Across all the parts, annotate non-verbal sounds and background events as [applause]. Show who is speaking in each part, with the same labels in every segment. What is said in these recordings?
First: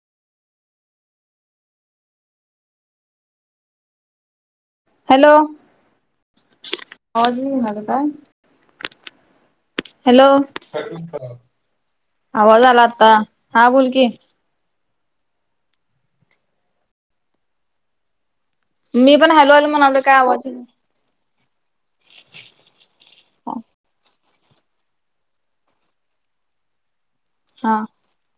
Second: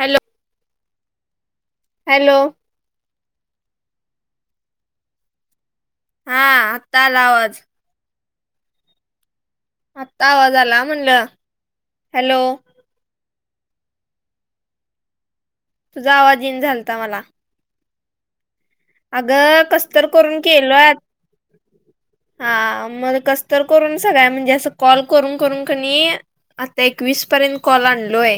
Speaker 1: Hello hello
Speaker 2: hello
Speaker 1: हा आत्ता आला
Speaker 2: आवाज येऊन [unintelligible] काय हॅलो
Speaker 1: आत्ता आवाज आला म्हणलं हॅलो
Speaker 2: आवाज आला आता हा बोल की
Speaker 1: तुझा आवाज येईन झालता मला
Speaker 2: मी पण हॅलो
Speaker 1: अगं
Speaker 2: हॅलो म्हणालोय
Speaker 1: कसतर
Speaker 2: काय
Speaker 1: करून
Speaker 2: आवाज येईना
Speaker 1: केल्यात हा मग कस तर करून सगळ्या म्हणजे असं कॉल करून करून कणी आता एकवीस पर्यंत
Speaker 2: हा
Speaker 1: कॉल आणलोय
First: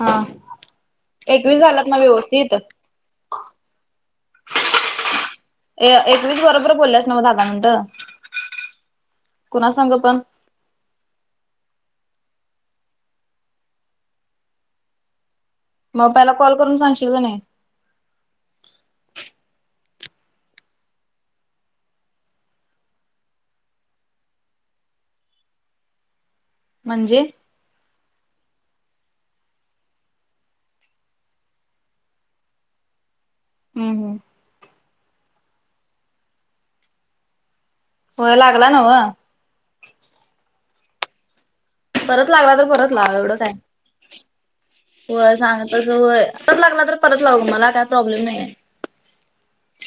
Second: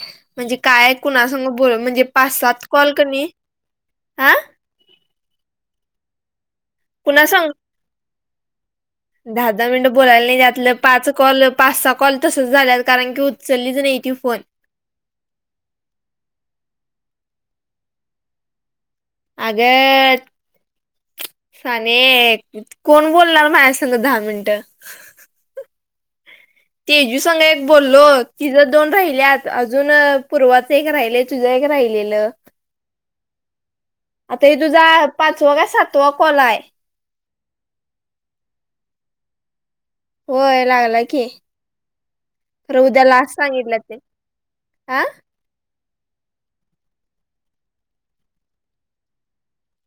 Speaker 2: हा
Speaker 1: म्हणजे काय कुणासंग
Speaker 2: एकवीस
Speaker 1: बो
Speaker 2: झाल्यात ना
Speaker 1: म्हणजे पाच
Speaker 2: व्यवस्थित
Speaker 1: सात कॉल कणी हा
Speaker 2: ए एकवीस बरोबर बोलल्यास
Speaker 1: कुणा
Speaker 2: नव्ह दहा
Speaker 1: सांग
Speaker 2: दहा मिनिटं
Speaker 1: दहा दहा
Speaker 2: कुणा
Speaker 1: मिनटं
Speaker 2: संग पण
Speaker 1: बोलायला नाही त्यातलं पाच कॉल पाच सहा कॉल तसंच झाल्यात कारण की उचललीच नाही ती फोन
Speaker 2: मग पयला कॉल करून सांगशील की नय
Speaker 1: आग त साने कोण बोलणार माझ्या संग दहा मिनिटं तेजू
Speaker 2: म्हणजे
Speaker 1: संग
Speaker 2: हम्म
Speaker 1: एक बोललो तिज दोन राहिल्यात अजून पूर्वाच एक राहिलय तुझं एक राहिलेलं
Speaker 2: हम् हम्
Speaker 1: आता हे तुझा पाचवा काय सातवा कॉल हाय
Speaker 2: व्हय लागला नव्ह
Speaker 1: होय लागला की
Speaker 2: परत लागला तर
Speaker 1: खरं
Speaker 2: परत
Speaker 1: उद्या
Speaker 2: लाव एवढ
Speaker 1: लास्ट
Speaker 2: काय
Speaker 1: सांगितलं ते हा
Speaker 2: व्हय सांग तस व्हय परत लागला तर परत लाव ग मला काय प्रॉब्लेम नाहीय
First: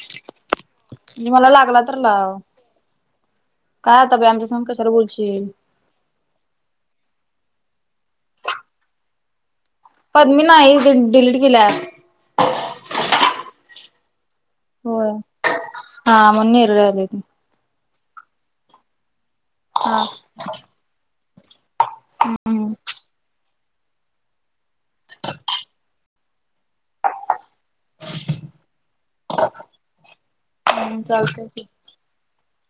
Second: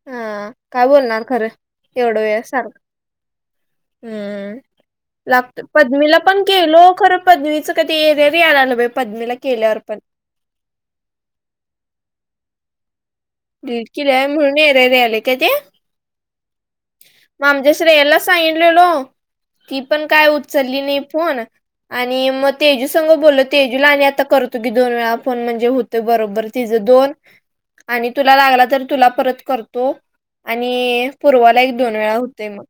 Speaker 1: हा काय बोलणार
Speaker 2: म्हणजे
Speaker 1: खरं
Speaker 2: मला लागला तर
Speaker 1: एवढं
Speaker 2: लाव
Speaker 1: वेळ सारख
Speaker 2: काय आता बाई आमच्या संग कश्याला बोलशील
Speaker 1: लागत पद्मीला पण केलो खरं पद्मीचं कधी इरर यायला लागलं बाई पद्मीला केल्यावर पण
Speaker 2: पद्मी नाही डिलीट केल्याय अँप
Speaker 1: डीलीड केलीय व्हय म्हणून इरर
Speaker 2: होय.
Speaker 1: यालय काय ते
Speaker 2: हा म्हणून इरर यालय
Speaker 1: म आमच्या श्रेयाला सांगितलेलो ती
Speaker 2: हा
Speaker 1: पण काय उचलली नाही फोन आणि मग
Speaker 2: हम्म.
Speaker 1: तेजस संग बोलो तेजूला आणि आता करतो की दोन वेळा फोन म्हणजे होतय बरोबर तिझं दोन आणि तुला लागला तर तुला परत करतो
Speaker 2: हम्म
Speaker 1: आणि
Speaker 2: चालतंय
Speaker 1: पूर्वाला
Speaker 2: की.
Speaker 1: एक दोन वेळा होतय मग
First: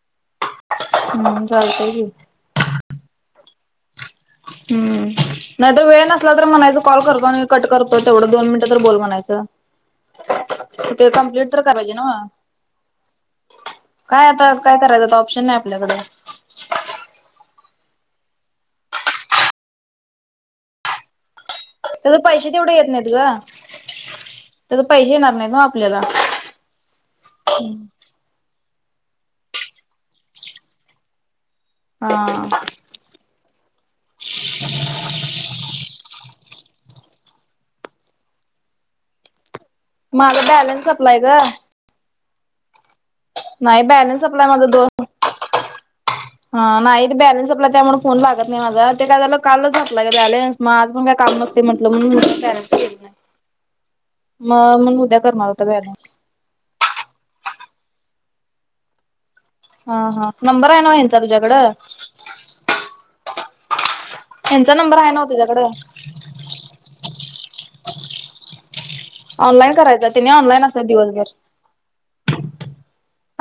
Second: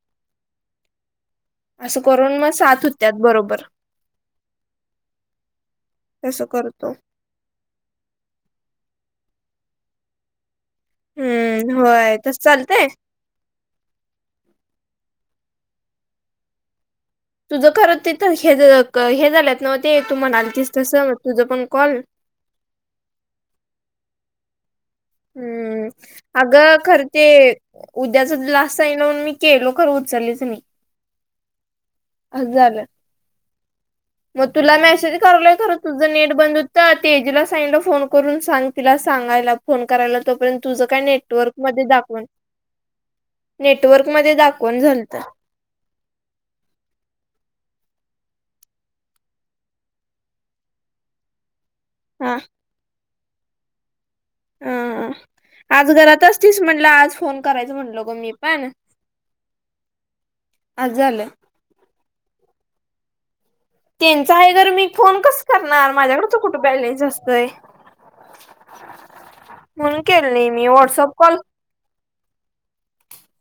Speaker 2: हम्म जाय
Speaker 1: असं करून मग सात होत्यात बरोबर
Speaker 2: हम्म नाहीतर वेळ नसला
Speaker 1: तसं
Speaker 2: तर म्हणायच
Speaker 1: करतो
Speaker 2: कॉल करतो कट करतो तेवढं दोन मिनिटं तर बोल म्हणायचं ते कम्प्लीट तर
Speaker 1: हम्म
Speaker 2: करायचेे ना
Speaker 1: होय तस चालतंय
Speaker 2: काय आता आज काय करायचं आता ऑप्शन नाही आपल्याकडे
Speaker 1: तुझं खरं ते हे हे झालंत नव्ह ते तू म्हणालतीस तसं म तुझं पण कॉल
Speaker 2: तर पैसे तेवढे येत नाहीत ग त्याचे पैसे येणार नाहीत ना
Speaker 1: हम्म
Speaker 2: आपल्याला
Speaker 1: अगं खर ते उद्याच लास्ट टई लावून मी केलो खर उचललीच मी
Speaker 2: हा
Speaker 1: ह [inaudible] मग तुला मेसेज करलोय खरं तुझं नेट बंद होतं तेजूला सांगितलं फोन करून सांग तिला सांगायला फोन करायला
Speaker 2: माझा
Speaker 1: तोपर्यंत तुझं
Speaker 2: बॅलन्स
Speaker 1: काय
Speaker 2: सपलाय ग.
Speaker 1: नेटवर्कमध्ये दाखव
Speaker 2: नाही बॅलन्स
Speaker 1: नेटवर्कमध्ये दाखवून झालत
Speaker 2: ह नाही ते बॅलन्स आपला त्यामुळे फोन लागत नाही माझा ते काय झालं कालच झाला का बॅलन्स मग आज पण काय काम नत ते म्हटलं म [inaudible]
Speaker 1: हा
Speaker 2: नाही मग मण
Speaker 1: हा
Speaker 2: उद्या करणार होता
Speaker 1: आज
Speaker 2: बॅलन्स
Speaker 1: घरात म्हटलं आज फोन करायचं म्हटलो ग मी पण
Speaker 2: हा हा नंबर आहे ना
Speaker 1: आज
Speaker 2: तिचा
Speaker 1: झालं
Speaker 2: तुझ्याकडं
Speaker 1: त्यांचा आहे घर
Speaker 2: ह्यांचा
Speaker 1: मी
Speaker 2: नंबर आहे
Speaker 1: फोन
Speaker 2: ना
Speaker 1: कस
Speaker 2: तुझ्याकडं
Speaker 1: करणार माझ्याकडच कुठे बॅलेन्स असतय
Speaker 2: ऑनलाईन
Speaker 1: म्हणून
Speaker 2: करायचा त्याने
Speaker 1: केलं नाही
Speaker 2: ऑनलाईन
Speaker 1: मी
Speaker 2: असतात
Speaker 1: व्हॉटसअप
Speaker 2: दिवसभर
Speaker 1: कॉल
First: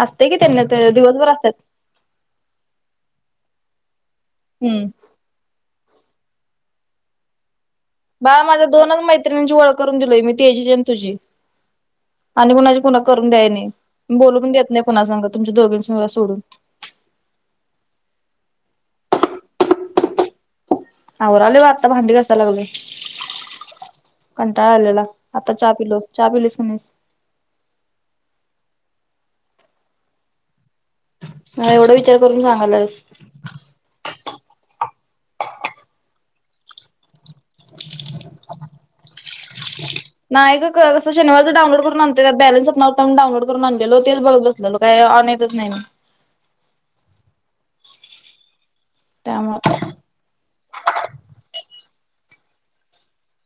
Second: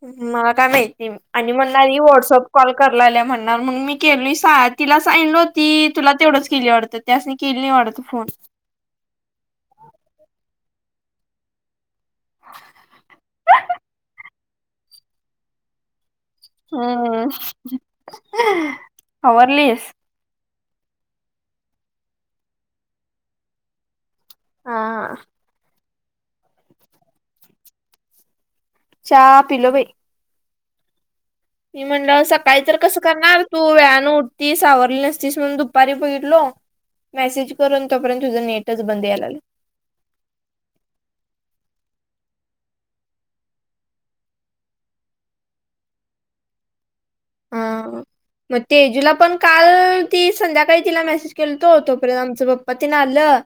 Speaker 2: असते की
Speaker 1: मला
Speaker 2: त्यांना
Speaker 1: काय
Speaker 2: ते
Speaker 1: माहिती
Speaker 2: दिवसभर
Speaker 1: आणि
Speaker 2: असतात
Speaker 1: म वटसअप कॉल कराय लागलेया म्हणून मी केली नाही
Speaker 2: हम्म
Speaker 1: सांगल होती तुला तेवढंच केली वाटतं त्यासनी केली नाही वाटत
Speaker 2: बाळा माझ्या दोनच मैत्रिणींची ओळ करून दिलोय मी तेजी आणि तुझी आणि कुणाची कुणा करून द्याय नाही बोलूनण देत नाही पुन्हा सांगा तुमच्या दोघीं मला सोडून
Speaker 1: हम्म आवरलीस
Speaker 2: आवराले व आता भांडी घासाय लागली कंटाळा
Speaker 1: हा
Speaker 2: आलेला आता चहा पिलो चा पलीस की नाहीस
Speaker 1: चहा पिलो बाई
Speaker 2: मला
Speaker 1: मी
Speaker 2: एवढा विचार
Speaker 1: म्हणलं
Speaker 2: करून
Speaker 1: सकाळी तर कसं
Speaker 2: सांगायलास
Speaker 1: करणार तू वेळान उठतीस आवरली नसतीस म्हणून दुपारी बघितलो मेसेज करून तोपर्यंत तुझं नेटच बंद यायला ला
Speaker 2: [inaudible] नाही का कस शनिवारच डाउनलोड करून आणतय त्या बॅलन्सच नव्हता डाउनलोड करून आणलेलो ते बघत बस झालो काही ऑन येतच नाही मी
Speaker 1: हा मग तेजूला पण काल
Speaker 2: त्यामुळे
Speaker 1: ती संध्याकाळी तिला मेसेज केल हो तो तोपर्यंत आमचं पप्पा तिने आलं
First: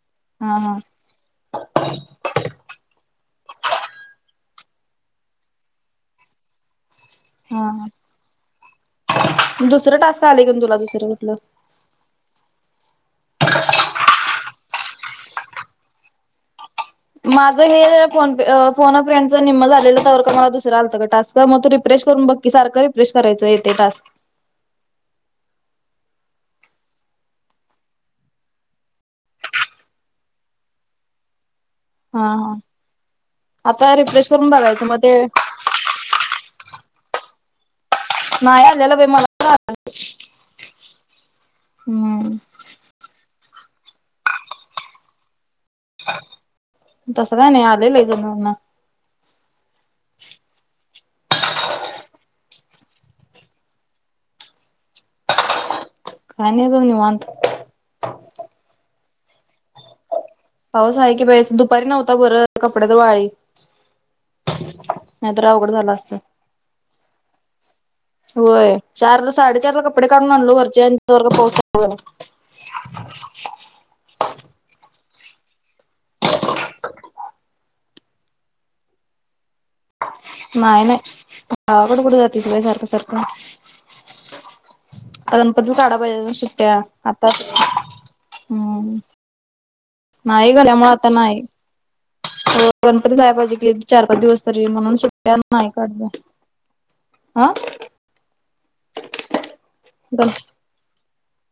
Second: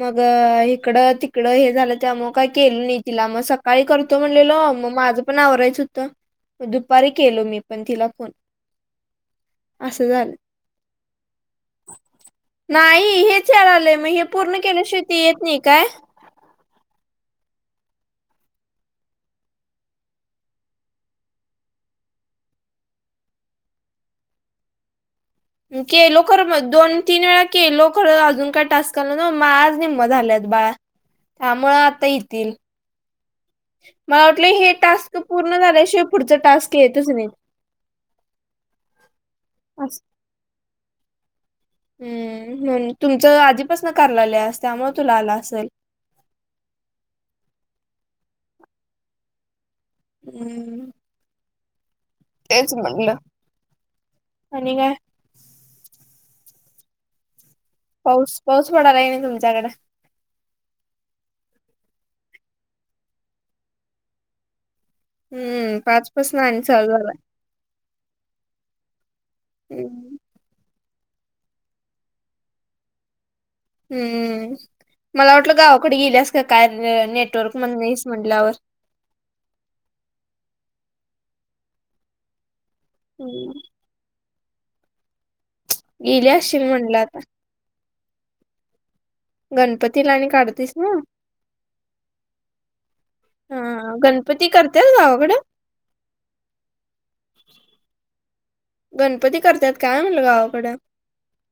Speaker 1: मग
Speaker 2: हा हा
Speaker 1: इकडं तिकडं हे झालं त्या मग काय केलं नाही तिला मग सकाळी करतो म्हणलेल मग माझं पण आवराायचं होतं दुपारी केलो मी
Speaker 2: हा
Speaker 1: पण तिला फोन
Speaker 2: दुसरं
Speaker 1: असं
Speaker 2: टास्क
Speaker 1: झालं.
Speaker 2: आले का तुला दुसरं कुठलं
Speaker 1: नाही हेच या लागलय मग हे, पूर्ण केल्या शिवाय ते येत नाही काय?
Speaker 2: माझं हे फोन पे, फोन अ फ्रेंडच निम्म झालेलं, तवर का मला दुसरं आलतं गं टास्क. बग मग तू रिफ्रेश करून बकी, सारखं रिफ्रेश करायं येते टास्क.
Speaker 1: केलो खरं मग दोन तीन वेळा केलो. खरं अजून काय टास्क आल ना मग, आज निम्म झाल्यात बाळ. हां, मग आता
Speaker 2: हा हा
Speaker 1: येतील.
Speaker 2: आता
Speaker 1: मला
Speaker 2: रिफ्रेश
Speaker 1: वाटलं
Speaker 2: करून
Speaker 1: ही
Speaker 2: बघायचं मग ते
Speaker 1: टास्क पूर्ण झालं शिवाय, पुढच टास्क येतच नाही.
Speaker 2: नाही आलेल बाई, मला तर आलेल.
Speaker 1: असं. हम हम. तुमचं आधीपासन‌ करालागलेस, त्यामुळे तुला आल असेल.
Speaker 2: तसं काय नाही, आलय लै जनांना.
Speaker 1: हम्म. तेच म्हणलं, आणि काय
Speaker 2: काय नाही बग निवांत.
Speaker 1: पाऊस, पाऊस पडालाय काय नाही तुमच्याकड.
Speaker 2: पाऊस आहे की बाई, दुपारी नव्हता बरं कपडे तर वाळी. नाहीतर अवघड
Speaker 1: हम्म,
Speaker 2: झालं
Speaker 1: पाच पसन आणि चालू झालायं.
Speaker 2: व्हयं, चार साडेचारला कपडे.
Speaker 1: हम्म
Speaker 2: काडून आणलो वरची, आणि तवर पाऊस चालू झाला.
Speaker 1: हम्म. मला वाटलं गावाकड गेल्यास का काय, नेटवर्क मध्ये नाहीस म्हटल्यावर.
Speaker 2: नाही नाही गावाकडं, कुठं बाई जातीस सारख सारख.
Speaker 1: हम्म
Speaker 2: आता गणपतीत काढाय
Speaker 1: गेली
Speaker 2: पाहिजे.
Speaker 1: असशील
Speaker 2: सुट्ट्या
Speaker 1: म्हणलं
Speaker 2: आता [unintelligible] हम्म
Speaker 1: गणपत
Speaker 2: नाही गल्यामुळे, आता नाही. गणपतीत जायला पाहिजे की,
Speaker 1: हा
Speaker 2: चार पाच दिवस
Speaker 1: गणपती
Speaker 2: तरी
Speaker 1: करत्यात
Speaker 2: म्हणून सुट्या
Speaker 1: गावाकडं
Speaker 2: नाही काढल्या. आं.
Speaker 1: गणपती करत्यात काय, म्हणलं
Speaker 2: गण
Speaker 1: गावाकड.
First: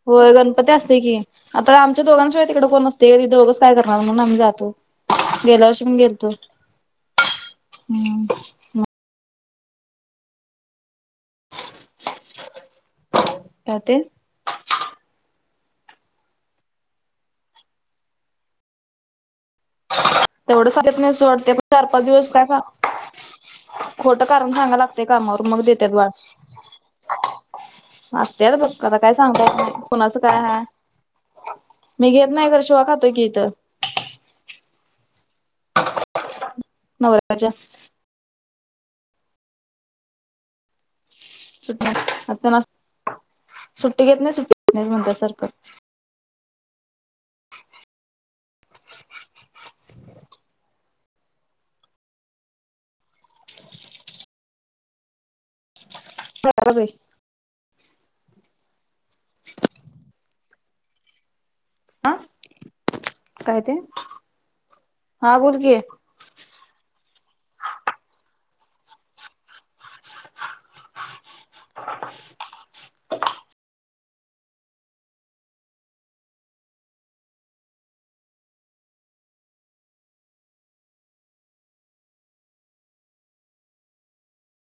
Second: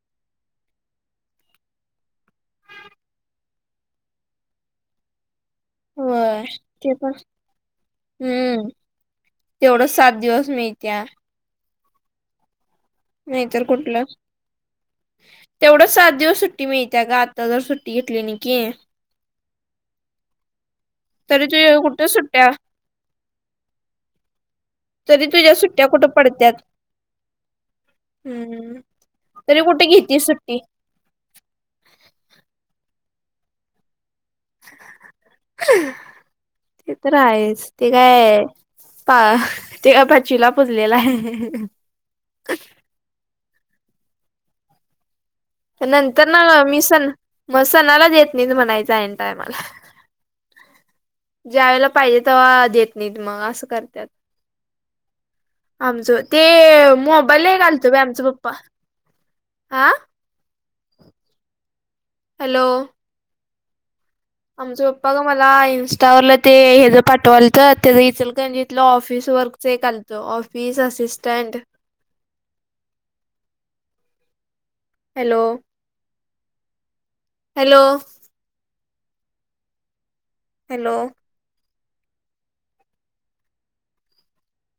Speaker 2: होय. गणपती असतोय की, आता आमच्या दोघांनशिवाय तिकडे कोण नसतेय गं, दोघंच काय करणार म्हणून आम्ही जातोय गेल्या वर्षी. [unintelligible]
Speaker 1: होय ते पण
Speaker 2: हम्म.
Speaker 1: तेवढंच सात दिवस मी इथे आहे. नाही तर
Speaker 2: काय ते
Speaker 1: कुठलं. तेवढं सात दिवस सुट्टी मिळत्या गं, आता जर सुट्टी घेतली नाही की,
Speaker 2: तेवढ [unintelligible] ते पण
Speaker 1: तरी तुझ्या
Speaker 2: चार पाच
Speaker 1: कुठं
Speaker 2: दिवस काय
Speaker 1: सुट्ट्या
Speaker 2: सांग खोट कारण सांगाय लागते,
Speaker 1: तरी
Speaker 2: कामावर
Speaker 1: तुझ्या
Speaker 2: मग
Speaker 1: सुट्ट्या
Speaker 2: देत्यात बाळ.
Speaker 1: कुठं पडत्यात
Speaker 2: असत्यात
Speaker 1: हम्म
Speaker 2: बग आता काय सांगता येत
Speaker 1: तरी
Speaker 2: नाही,
Speaker 1: कुठे घेती
Speaker 2: कुणाचं काय
Speaker 1: सुट्टी
Speaker 2: हाय. मी घेत नाही खर, शिवा खातोय की इथं.
Speaker 1: ते तर
Speaker 2: नवऱ्याच्या
Speaker 1: आहेच, ते काय पा.. ते काय पाचविला पूजलेल हाय.
Speaker 2: सुट्ट्या आता नुस्तं सुट्टी घेतली, सुट्टी घेतली म्हणत्यात सारखं.
Speaker 1: नंतर न मी सण, म सणाला देत नाही म्हणायचं आयण टायमाला. ज्यावेळेला पाहिजे तव्हा देत नाहीत, मग असं करत्यात. आमचं ते, मोबाईल [unintelligible] पप्पा आं.
Speaker 2: आं.
Speaker 1: हॅलो.
Speaker 2: काय ते,
Speaker 1: आमच पप्पा गं
Speaker 2: हा
Speaker 1: मला,
Speaker 2: बोल की.
Speaker 1: इन्स्टा त्यावरल ते हेज पाठवालतं ते, इचलकरंजीतल ऑफिस वर्कच एक आलतो. Office assistant.
Speaker 2: [inaudible]
Speaker 1: Hello. Hello. Hello.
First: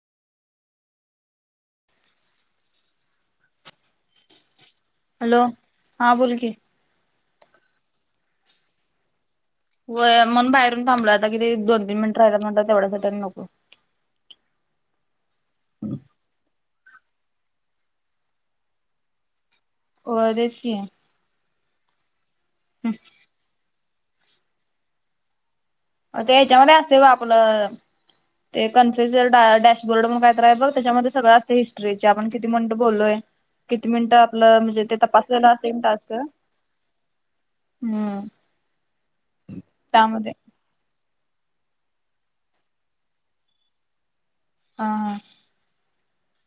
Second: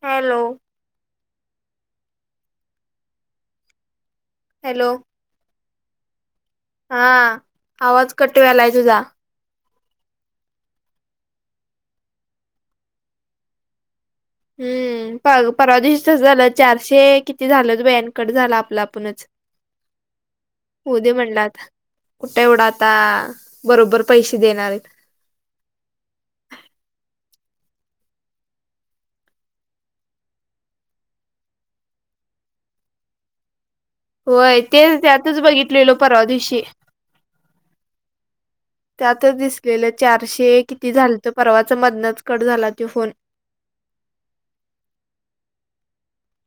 Speaker 1: Hello. Hello.
Speaker 2: Hello हा बोल की.
Speaker 1: हा आवाज कट वलाय तुझा.
Speaker 2: होय म्हणून बाहेरून थांबलं आता किती दोन तीन मिनट राहियला म्हणलं तेढ्यासाठी आणि नको.
Speaker 1: हम्म प परवा दिवशी तसंच झालं चारशे किती झाल्यात बाई कट झाला आपला आपणच.
Speaker 2: होय तेच की.
Speaker 1: होऊ दे म्हणला आता कुठे एवढा आता अ बरोबर पैसे देणार आहेत.
Speaker 2: ते याच्यामध्ये असते ब आपलं. ते कन्फ्युज ड डॅशबोर्ड मग कायत रा बघ त्याच्यामध्ये सगळं असते हिस्ट्रीचे आपण. किती मिनिटं बोललोय किती मिनिटं आपलं
Speaker 1: होय
Speaker 2: म्हणजे ते
Speaker 1: तेच त्यातच
Speaker 2: तपासलेला असतेय
Speaker 1: बघितलेलो
Speaker 2: टास्क.
Speaker 1: परवा दिवशी
Speaker 2: हम्म.
Speaker 1: त्यात दिसलेलं
Speaker 2: त्यामध्ये
Speaker 1: चारशे किती झालं तर परवाच मधनत कड झाला तो फोन.
Speaker 2: हा.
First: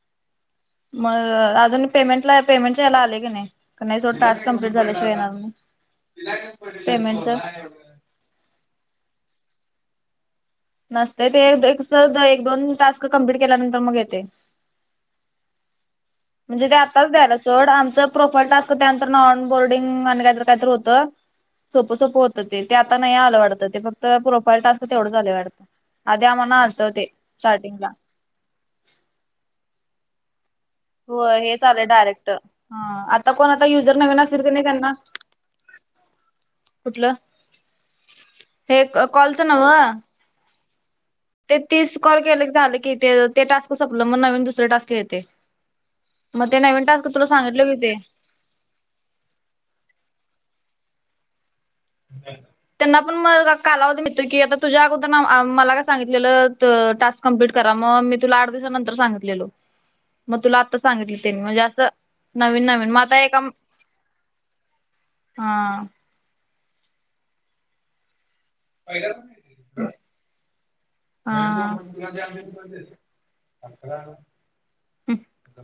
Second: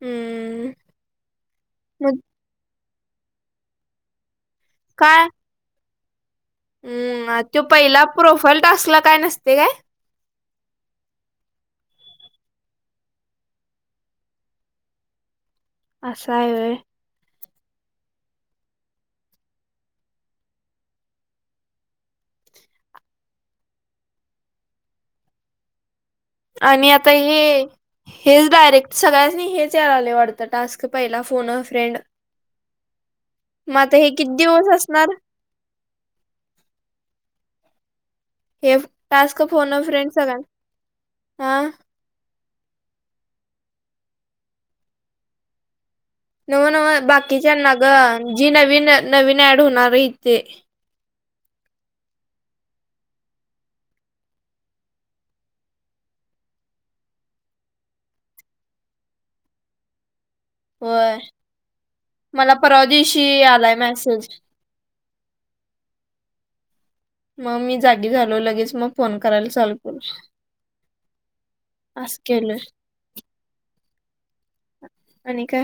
Speaker 1: ह
Speaker 2: मग अजून पेमेंटला पेमेंटच्या यायला आले की नाही का नाही सोड टास्क. कंप्लीट झाल्याशिवाय
Speaker 1: काय
Speaker 2: येणार पेमेंट च.
Speaker 1: हम्म तो पहिला प्रोफाईल टास्क ला काय नसते काय.
Speaker 2: नसत ते एक दोन टास्क कम्प्लीट केल्यानंतर मग येते.
Speaker 1: असं हाय वय.
Speaker 2: च द्यायला सोड आमचं प्रोफाईल टास्क त्यानंतर नॉन बोर्डिंग आणि काहीत काहीत होतं. सोपं सोपं होतं ते आता नाही आलं वाटतं ते फक्त प्रोफाईल टास्क तेवढंच आले वाटतं. आधी आम्हाला आलतं
Speaker 1: आणि
Speaker 2: ते
Speaker 1: आता हे
Speaker 2: स्टार्टिंग ला.
Speaker 1: हेच डायरेक्ट सगळ्याच नाही हेच याय आले वाटत.
Speaker 2: हो हेच चालेय डायरेक्टर ह आता कोण आता
Speaker 1: मग
Speaker 2: युजर
Speaker 1: हे
Speaker 2: नवीन
Speaker 1: किती
Speaker 2: असतील क नाही
Speaker 1: दिवस
Speaker 2: त्यांना.
Speaker 1: असणार
Speaker 2: कुठलं हे कॉ कॉलचं नवं.
Speaker 1: सलान.
Speaker 2: ते तीस कॉल केले झालं की ते ते टास्क संपलं मग नवीन दुसर टास्क घेतेय.
Speaker 1: नव नव बाकीच्याना
Speaker 2: की
Speaker 1: ग
Speaker 2: ते
Speaker 1: जी नवीन नवीन ऍड होणार इथे.
Speaker 2: हम्. त्यांना पण म कालावधी मिळतोय की आता तुझ्या अगोदर आ मला काय सांगितलेलं त टास्क. कम्प्लट करा मग मी तुला आठ दिवसा नंतर सांगलेलो मग तुला. आत्ता सांगितली
Speaker 1: होय
Speaker 2: तेन म्हणजे असं
Speaker 1: मला
Speaker 2: नवीन
Speaker 1: परवा
Speaker 2: नवीन मग आता
Speaker 1: दिवशी
Speaker 2: एका.
Speaker 1: आलाय मेसेज
Speaker 2: हा.
Speaker 1: मग मी जागी झालो लगेच. मग फोन करायला चालू केलंय
Speaker 2: हा
Speaker 1: अस केलय. आणि काय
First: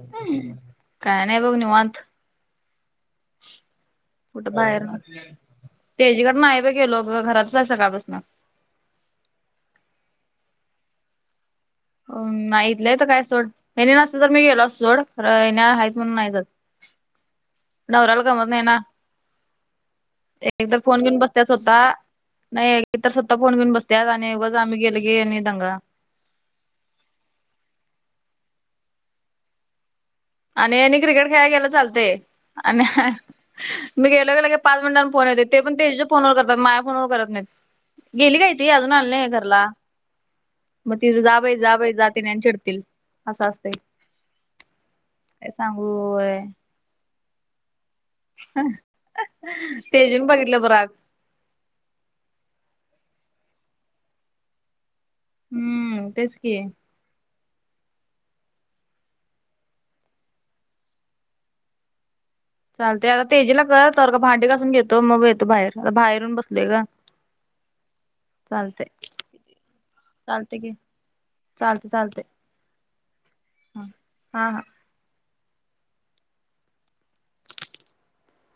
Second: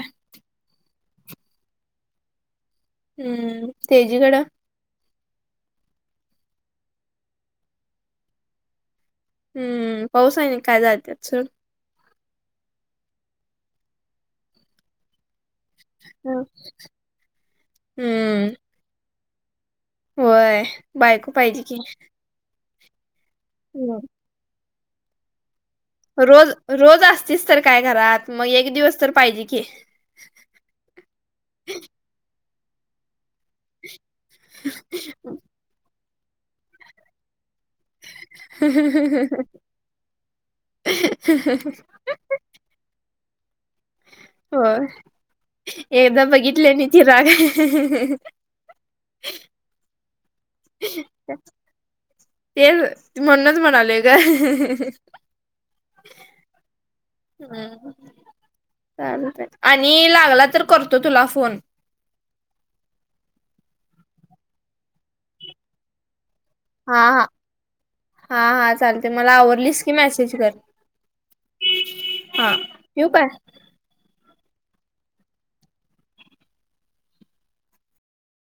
Speaker 2: काय नाही बघ निवत.
Speaker 1: हम्म तेजीकडं
Speaker 2: कुठे बाहेर तेजीकड नाही बाई गेलो घ घरात आहे सकाळपसून.
Speaker 1: हम्म पाऊस आहे ना काय जात्यात सोड.
Speaker 2: अ नाहीथलं तर काय सोड यांनी नसते तर मी गेलो असतो सोड येणे आहेत म्हणून नाही जात. नवराला
Speaker 1: हम्म
Speaker 2: गमत नाही ना एक
Speaker 1: होय
Speaker 2: एक तर फोन घेऊन
Speaker 1: बायको
Speaker 2: बसताच
Speaker 1: पाहिजे की
Speaker 2: स्वतः नाही तर स्वतः फोन घेऊन बसत्या आणि उगाच आम्ही गेल गे आणि दंगा.
Speaker 1: रोज रोज असतीस तर काय घरात मग एक दिवस तर पाहिजे की.
Speaker 2: आणि यांनी क्रिकेट खेळायला गेला चालते आणि. मी गेलो का लेगे पाच मिनटां फोन येत ते पण तेजूच्या त्याच्या फोनवर करतात मा्या फोनवर करत नाहीत. गेली काय ती अजून आलं घरला. मग तिज जाबई जाबई जा त्यांनी आणि चिडतील असं असतंय.
Speaker 1: हो
Speaker 2: काय सांगू
Speaker 1: एकदा
Speaker 2: होय
Speaker 1: बघितले आणि ति राग.
Speaker 2: तेजून बघितलं बग राग.
Speaker 1: तेच म्हणूनच म्हणालेय ग
Speaker 2: हम्म तेच की
Speaker 1: ह चालतय आणि लागला तर करतो तुला फोन
Speaker 2: चालते आता तेजीला कर तर का भांडी घासून घेतो मग येतो बाहेर आता बाहेरून बस
Speaker 1: हा हा हा हा
Speaker 2: चालतंय
Speaker 1: चालते मला आवरलीस की मेसेज कर
Speaker 2: चालतंय की चालतंय चालतंय
Speaker 1: हा ठेऊ काय?
Speaker 2: हा हा